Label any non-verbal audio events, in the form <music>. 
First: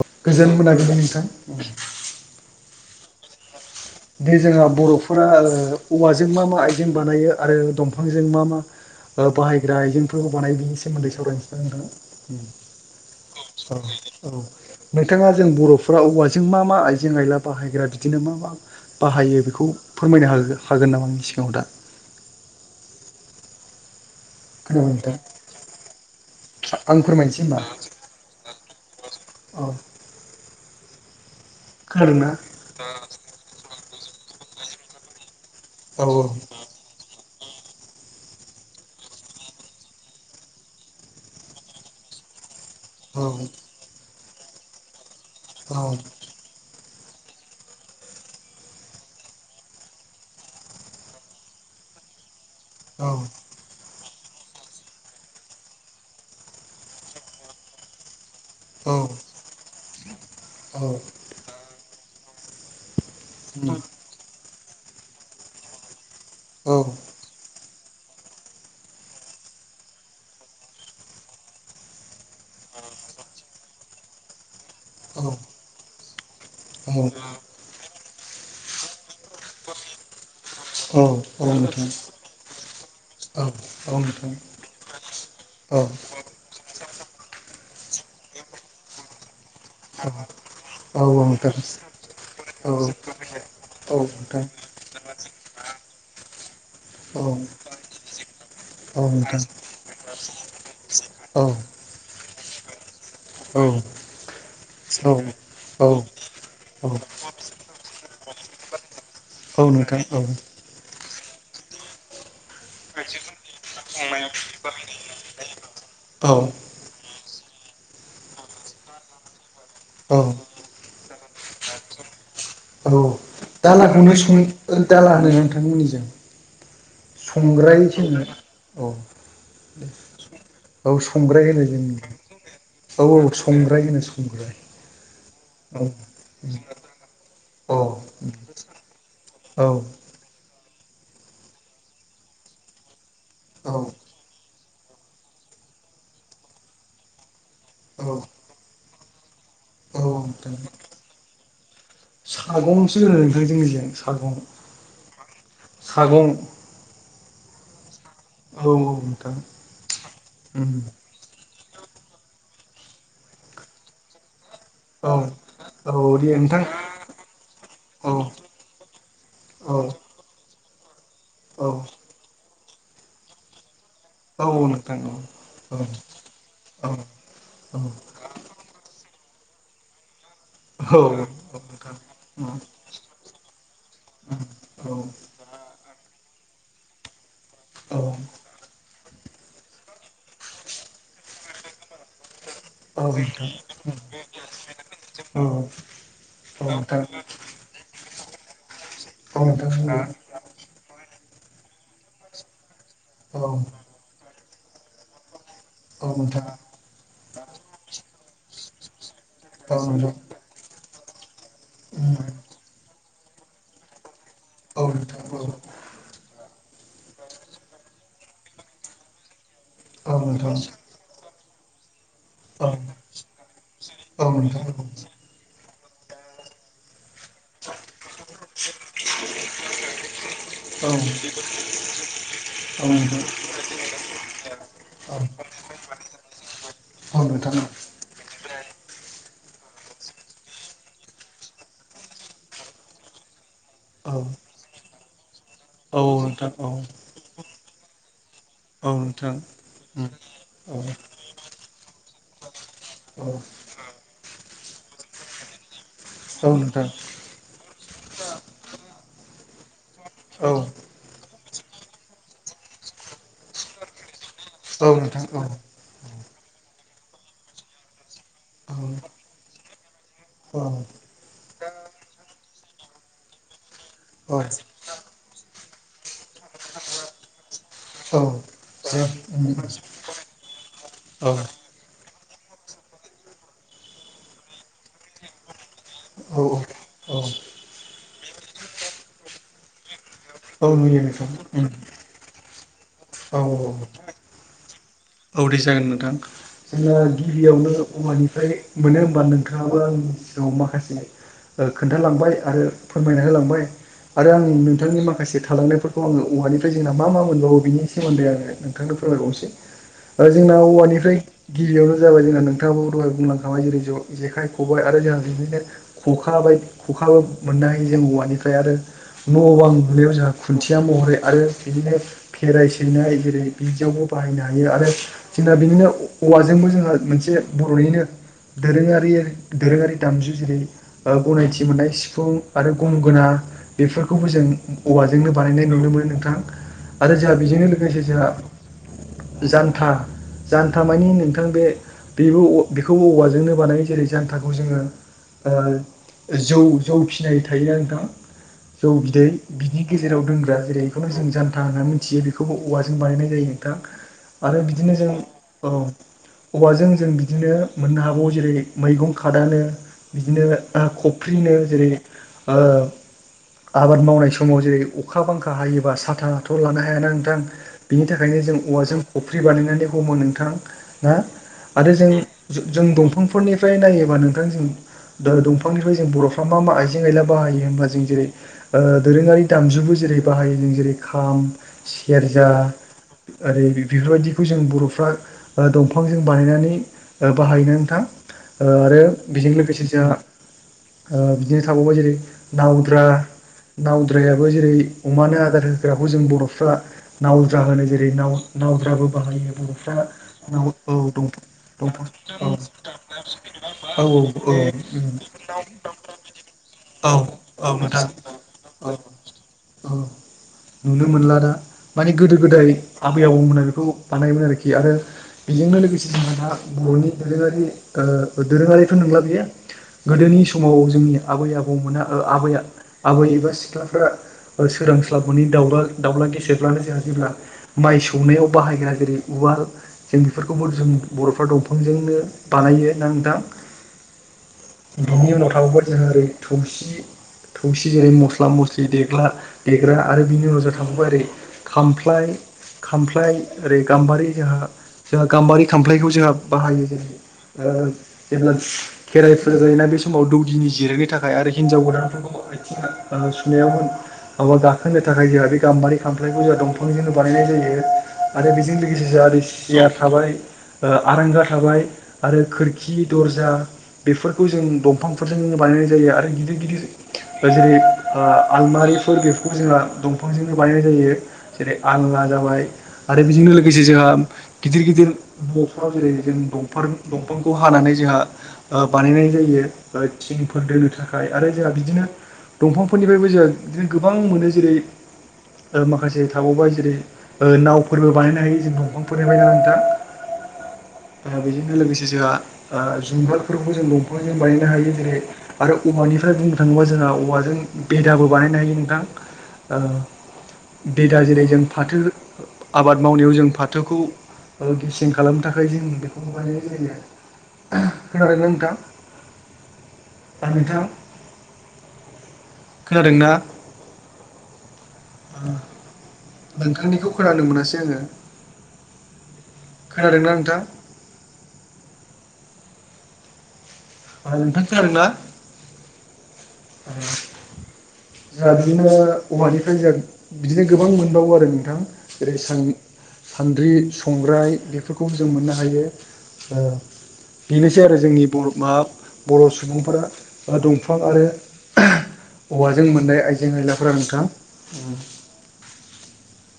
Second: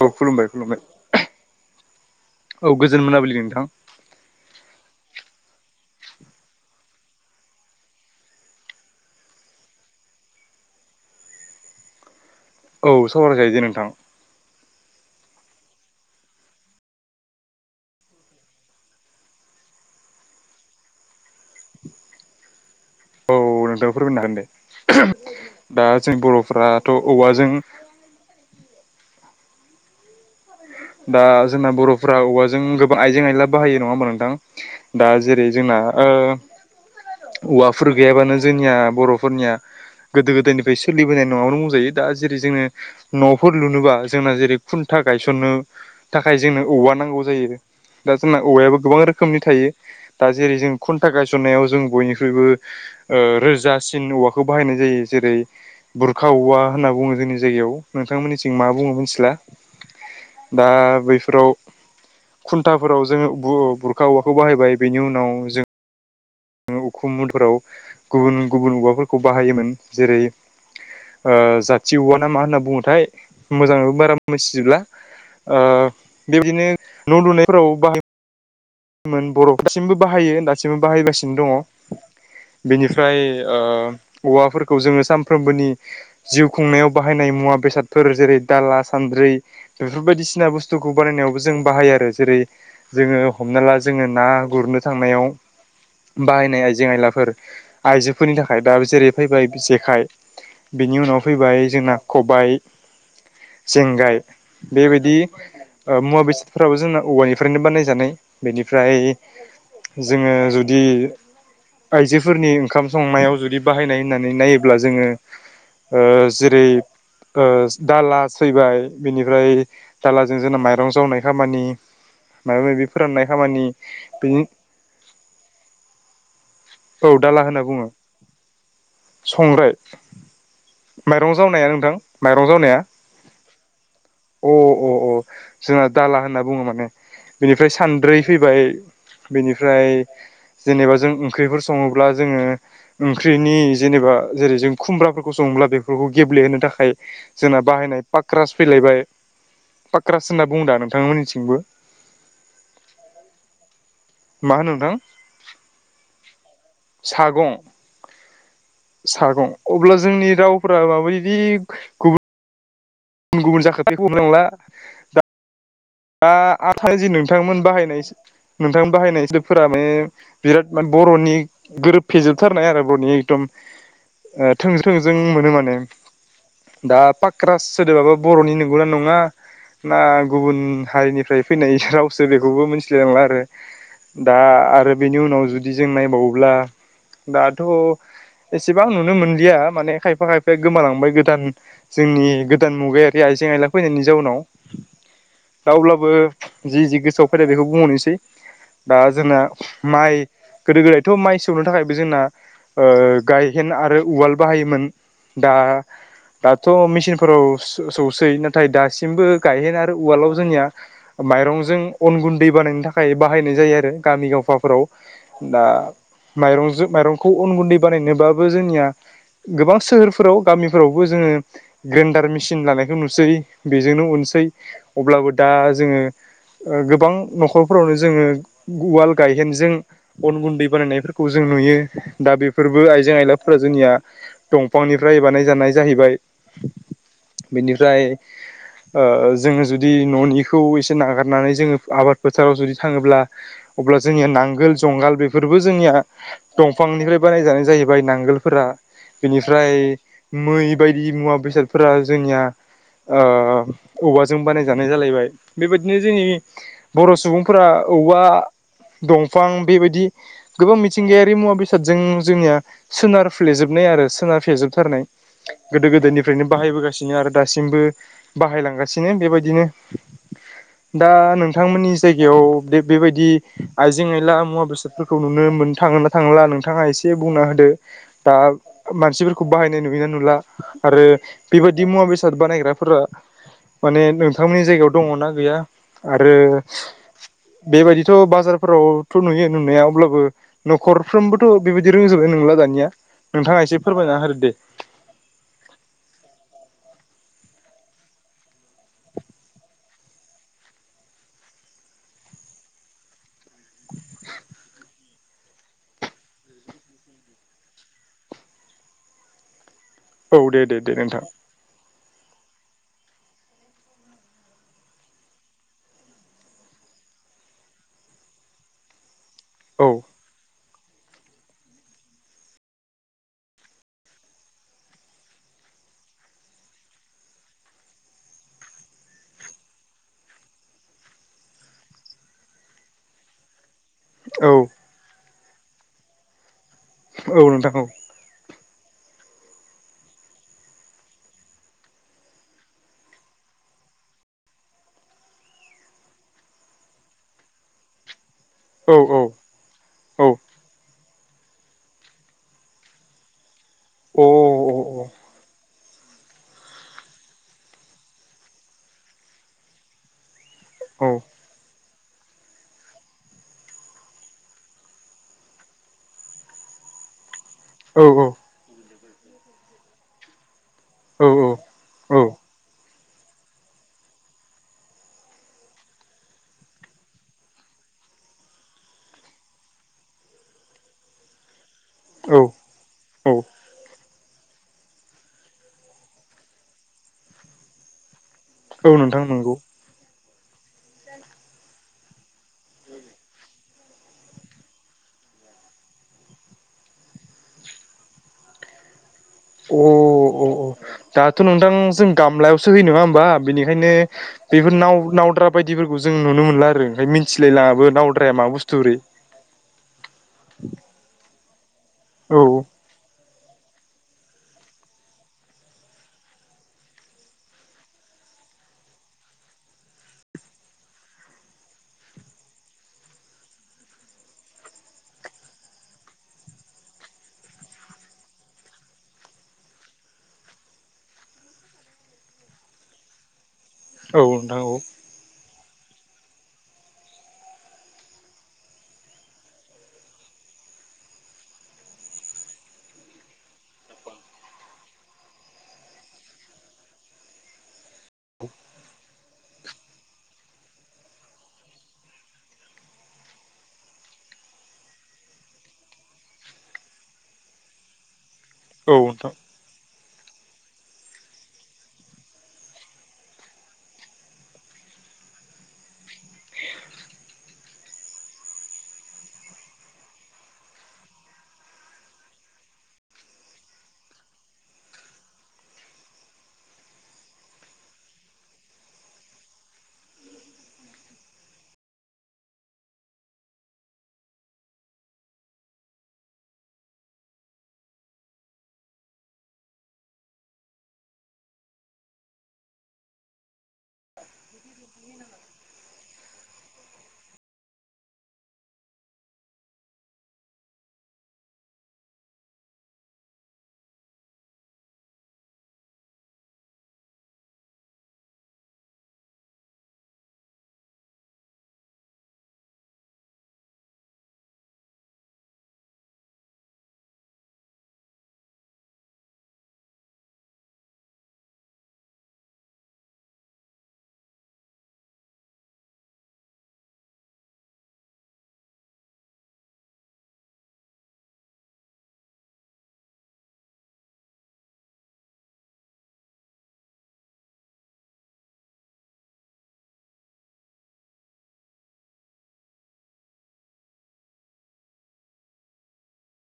औ गोजोन खुलुमबाय मोनाबिलि नोंथां खुलुमबाय औ गोजोन मोनाबिलिनि नोंथां। बे जोंहा बर'फोरा ओ औवाजों मा मा आइजें बानायो आरो दंफांजों मा मा बाहायग्रा आइजेंफोरखौ बानाय बिनि सोमोन्दै सावरायनोसैदा नोंथां। औ सावरायजायो जे नोंथां औ'स औ। नोंथाङा जों बर'फोरा औवाजों मा मा आइजें आयला बाहायग्रा बिदिनो मा मा बाहायो बेखौ फोरमायनो हागो हागोन नामा आंनि सिगाङाव दा। फोरमायोनो हागोन दे खोनाबाय नोंथां दा जों बर'फोरा थ'औवाजों अ। दा जोंना बर'फ्रा औवाजों गोबां आइजें आयला बाहायो नङा होमा नोंथां दा जेरै- जोंना औ ओ औवाफोर गैयाबानो जोंनिया बर'फोरनिया गोदो गोदायनिफ्राय सोलिबोनाय न'आवनो बुंजायो दा जेरै जोङो औ न'फोर लुनोबा जोंना जेरै खुन्था गायसननो औ थाखाय जोंनो औवा नांगौ। गौ जायो। दा जोंना औवायाबो गोबां रोखोमनि थायो दा जेरै जों खुन्था गायसननायाव जों बयनिख्रुइबो ओ रोजास। सिनु औवाखौ बाहायनाय जायो जेरै बुरखा औवा होनना बुङो जोंनि जायगायाव नोंथांमोननि थिं जों मा बुंङो मोनथिला दा बैफोराव खुन्थाफोराव जोङो बुर बुरखा औवाखौ बाहायबाय बेनि उनाव जों उखुमोनफोराव गुबुन गुबुन औवाफोरखौ बाहायोमोन जेरै जाथि औवा ना मा होनना बुङोथाय मोजाङो बारा मोनथिजोबला ओ बेबदिनो औ न' लुनायफोराव बाहाय मोन बर' दासिमबो बाहायो दासिमबो औ बाहायगासिनो औ नोंथां दङ। बेनिफ्राय औ नोंथां ओ औवाफोरखौ जोङो सानफ्रोमबोनि औ जिउ खुंनायाव बाहायनाय मुवा बेसादफोर जेरै दाला सान्द्रि बेफोर औ बायदिसिना बुस्थुखौ औ बानायनायावबो नोंथां जों औ बाहायो आरो जेरै औ नोंथां जोङो हमना ला औ जोङो ना नोंथां गुरनो थांनायाव बाहायनाय आयजे आइजें औ आइलाफोर आइजोफोरनि थाखाय दा औ जेरै नोंथां फैबाय जेखाइ बिनि उनाव फैबाय जोंना खबायाइ। जेंगाय बेबायदि ओ मुवा बेसादफोराबो जोंना औवानिफ्रायनो बानायजानाय। बेनिफ्राय जोङो जुदि आइजोफोरनि ओंखाम संनायाव जुदि बाहायनाय होननानै नायोब्ला जोङो ओ औ औ जेरै ओ दाला फैबाय बिनिफ्राय औ दालाजों जोंना माइरं जावनाय खामानि। माबायदि? औ दालाखौनो सों ओ दाला होनो नोंथांमोननिजों? औ दाला होनना संग्राय बुङो जोङो औ संग्राय। औ माइरं संग्राय होनो जावनाया नोंथां जोंनि माइरं जावनाया? औ औ संग्राय होनो संग्राय अ अ अ औ जोंहा दाला होनना बुङो माने। बेनिफ्राय सानद्रै फैबाय औ बेनिफ्राय जेनेबा जों ओंख्रिफोर सङोब्ला जोङो ओंख्रिनि औ जेनेबा जेरै जों खुमब्राफोरखौ सोङोब्ला बेफोरखौ गेब्लेहोनो थाखाय जोंना बाहायनाय पाक्रास फैलायबाय। औ पाक्रास होनना बुंदा नोंथांमोननिथिंबो साग'सो जोंनिजों मा होनो नोंथां सागं सागं औ नोंथां सागं अब्ला जोंनि उम रावफ्रा माबायदि गुबुन गुबुन गुबुन जाखोथायखौ हनांला <unintelligible> औ- औ दे दा नोंथां आ जि नोंथांमोन बाहायनाय औ नोंथांमोन बाहायनाय सोबफोरा औ माने बिराद <unintelligible> बर'नि औ गोरोब फेजोबथारनाय आरो बर'नि एकदम औ थोंजों- नोंथां औ थोंजों मोनो माने औ दा- पाक्रा औ सोदोबाबा बर'नि नंगौना नङा ना गुबुन औ नोंथां औ नोंथां हारिनिफ्राय फैनाय औ रावसो बेखौबो मिथिलायलांला आरो दा- आरो बेनि उनाव जुदि जों नायबावो अब्ला दाथ' एसेबां नुनो मोन- माने खायफा खायफाया गोमालांबाय गोदान जोंनि गोदान मुगायारि आइजें आइला फैनायनि जाउनाव रावब्लाबो औ नोंथां जि- जि गोसोआव फैदों बेखौ बुंहरनोसै दा- औ जोंना नोंथां माइ गोदो- गोदायथ' माइ- सौनो थाखायबो जोंना ओ- औ गायहेन आरो उवाल बाहायोमोन दा- औ नोंथां दाथ' मेचिनफोराव सौसै नाथाय दासि- मबो औ गायहेन आरो नोंथां उवालाव जोंनिया माइरंजों उम अन गुन्दै बानायनो थाखाय थाखाय बाहायनाय जायो आरो गामि औ गावफाफोराव नोंथां औ दा- माइरंजों माइरंखौ अन गुन्दै बानायनोबाबो जोंनिया गोबां औ सोहोरफोराव नोंथां औ नोंथां औ नोंथां औ गामिफोरावबो जोङो ग्रेन्डार मेसिन नोंथां लानायखौ नुसै बेजोंनो अनसै दा- जोङो गोबां न'खरफोरावनो जोङो उ- उवाल गायहेनजों अन गुन्दै बानायनायफोरखौ जों नुयो दा बेफोरबो आइजें आइलाफोरा जोंनिया दंफांनिफ्राय औ बानाय जानाय जाहैबाय बिनिफ्राय ओ- जोङो जु- दि- न'निखौ नारनानै जोंङो आबाद फोथाराव जुदि थाङोब्ला अब्ला जोंनि नांगोल जंगाल बेफोरबो जोंनिया औ नोंथां औ दंफांनिफ्राय बानायजानाय जाहैबाय नांगोल फोरा औ नोंथां बेनिफ्राय उम मै औ बायदि मुवा बेसादफोरा जोंनिया औ ओ- औवाजों बानायजानाय जालायबाय बेबायदि बिदिनो जोंनि औ नोंथां बर' सुबुंफोरा औवा दंफां बेबायदि औ गोबां मिथिंगायारि मुवा बेसादजों जोंनिया सोनार फ्लेजोबनाय आरो सोनार औ फेेजोबथारनाय नोंथां औ गोदो- गोदोयनि फ्रायनो बाहायबोगासिनो आरो दासिमबो औ बाहायलांगासिनो बेबायदिनो दा- नों नोंथांमोननि जायगायाव बे बेबायदि आइजें औ आइला मुवा बेसादफोरखौ नुनो मोन थाङोना थांलां नोंथाङा एसे बुंना होदो औ दा- जों मानसिफोरखौ उम औ बाहायनाय नुययोना नुला आरो औ बेबायदि मुवा बेसाद बानायग्राफोरा माने नोथांमोननि जायगायाव दङना गैया आरो औ बेबायदिथ' बाजारफोरावथ' नुयो नुनाया अब्लाबो औ नुयो नोंथां न'खरफ्रोमबोथ' उम बेबायदि रोंजोबबाय नंला दानिया औ औ नोंथाङा एसे फोरमायना होदो दे- औ- दे- जागोन नोंथां जोंना गिबियावनो औवानिफ्राय मोनो होमबा नोंथाङाबो आंनि सिगाङाव माखासे ओ- खोन्थालांबाय आरो फोरमायना होलांबाय आरो आं नोंथांनि माखासे थालांनायफोरखौ आङो औवानिफ्राय जोंना मा मा मोनबावो बिनि सोमोन्दै आङो नोंथांनो फोरमायबावनोसै औ जोंना दे दे दे औवानिफ्राय नोंथां गिबियावनो जाबाय जोंना नों- थाङाबो दहाय बुंलांखाबाय जेरै जेखाय खबाइ आरो जोंहा बिदिनो खखा बाय खखाबो मोन- जों औवानिफ्राय आरो न'आव औ लुनायाव जों खुथि- या- महरै आरो बिदिनो खेराइ सैनाय जेरै बिदियावबो बाहायनो हायो हायो आरो जोंना बेनिनो औवाजोंबो जोंहा मोनसे बर'निनो दोरोङारि- दोरोङारि दामजु जेरै ओ- गनायथि मोननाय सिफुं आरो गंगोना बेफोरखौबो जों औ औवाजोंनो बानायनाय नुनो मोनो नोंथां आरो जोंहा औ बेजोंनो नोंथां औ लोगोसे जोंहा जानथा जान्था मानि नोंथां बे बिब्लिअग्राफियाव अ बेखौ औवाजोंनो बानाय जेरै जान्थाखौ जोङो ओ जौ जौ फिनाय थायो नोंथां जौ औ बिदै बिनि गेजेराव औ अ दोनग्रा जेरै बेखौनो जों जान्था होननानै मिथियो बेखौबो औवाजों बानायनाय जायो नोंथां अ आरो बिदिनो जों औ अबाजों जों बिदिनो मोननो हागौ जेरै मैगं खादानो बिदिनो ओ औ खफ्रिनो जेरै ओ आबाद मावनाय समाव जेरै अखा बांखा हायोबा साथाथ' लानो हायाना नोंथां बिनि औ औ थाखायनो जों औवाजों खफ्रि बानायनानै हमो नोंथां ना औ आरो जोंनि औ जों जों दंफांफोरनिफ्राय नायोबा नोंथां जों दो दंफांनिफ्राय जों बर'फ्रा मा मा आइजें आइला बाहायो हनबा जों जेरै ओ दोरोङारि दामजुबो जों जेरै बाहायो जों जेरै खाम औ सेरजा औ ओर बेफोरबायदिखौ जों बर'फ्रा ओ दंफांजों बानायनानै ओ बाहायनो नोंथां ओ औ आरो नोंथां बेजों नंगौ लोगोसे जोंहा ओ बिदिनो थाबावबाय जेरै नावद्रा नावद्रायाबो जेरै अमानो आदार होग्राखौ जों बर'फ्रा नावद्रा होनो जेरै नाव नावद्राबो हौवा फोरनिख्राय अ बर'फ्रा उनाव औ दाथ' नोंथां जों गामलायावसो होयो नङा होमबा बेनिखायनो औ दं <unintelligible> बेफोर नाव नावद्रा बायदिफोरखौ जों नुनो मोनला आरो ओंखाय औ औ मिथिलायलाङाबो नोंथां नावद्राया माबा औ बुस्थुओरै औ नुनो मोनला दा माने गोदो औ गोदाय आबै दवोमोना बेखौ बानायोमोन आरोखि आरो बेजोंनो लोगोसे जोंहादा बर'नि दोरोङारि ओ दोरोङारिथ नंला बेयो गोदोनि समाव जोंनि आबै आबौमोना ओ आबै आबै एबा सिख्लाफोरा ओ सोरांस्लाबनि दाउला दाउला गेेरब्लानो जोंहा जेब्ला माइ सौनायाव बाहायग्रा जेरै उवाल जों बेफोरखौबो जों बर'फ्रा दंफांजोंनो बानाय हायो नानोंथां औ नोंथां औ थावबो जे ओरि थुबसि थौसि जेरै मस्ला मस्लि देग्ला देग्रा आरो बिनि उनाव जाथावमारि खामफ्लाय खामफ्लाय ओरै गाम्बारि जोंहा जोंहा गाम्बारि खामफ्लायखौ जोंहा बाहायो जेरै ओ जेब्ला खेराइ फुजा जायोना बे समाव दौदिनि जिरायनो थाखाय आरो हिनजाव गोदानफोर दङ आथिं ओ सुनायावमोन आवा गाखोनो थाखाय जोंहा बे गाम्बारि खामफ्लायखौ जोंहा दंफांजोंनो बानायनाय जायो आरो बेजों औ लोगोसे नोंथां जोंहा सिया थाबाय ओ आरांगा थाबाय आरो खोरखि दरजा बेफोरखौ जों दंफांफोरजों बानाय बानायनाय जायो आरो गिदिर गिदिर जेरै ओ आलमारिफोर बेफोरखौ जोंहा दंफांजोंनो बायनाय जायो जेरै आंना जाबाय आरो बेजोंनो लोगोसे जोंहा गिदिर गिदिर न'फोराव जेरै जों दंफां जों दंफांखौ हानानै जोंहा ओ बानायनाय जायो ओ थिंफोर दोनो थाखाय आरो जों बि बिदिनो दंफांफोरनिफ्रायबो जों बिदिनो गोबां मोनो जेरै ओ माखासे थाबावबाय जेरै ओ नावफोरबो बानायनो हायो जों दंफांफोरनि फ्रायनो नोंथां <inaudible> ओ बेजोंनो लोगोसे जुंगालफोरखौ जों दंफांजों बानायनो हायो जेरै आरो औवानि ओमफ्राय बुंनो थाङोबा जोंहा औवाजों बेदाबो बानायनो हायो नोंथां ओ बेदा जेरै जों फाथो आबाद मावनायाव जों फाथोखौ ओ गेसें खालामनो थाखाय जों बेखौ बानायनाय जायो खोनादोंना नोंथां आ नोंथां? खोनादोंना आ नोंथांनिखौ खोनानो मोनासै आङो। खोनादोंना नोंथां आ नथां खोनादोंना <inaudible> <inaudible> जोंहा बिदिनो औवानिफ्राय जोंहा बिदिनो गोबां मोनबावो आरो नोंथां जेरै सा सान्द्रि संग्राय बेफोरखौबो जों मोननो हायो। बेनोसै आरो जोंनि बर माबा बर' सुबुंफोरा दंफां आरो औवाजों मोननाय आइजें आयलाफोरा नोंथां <inaudible>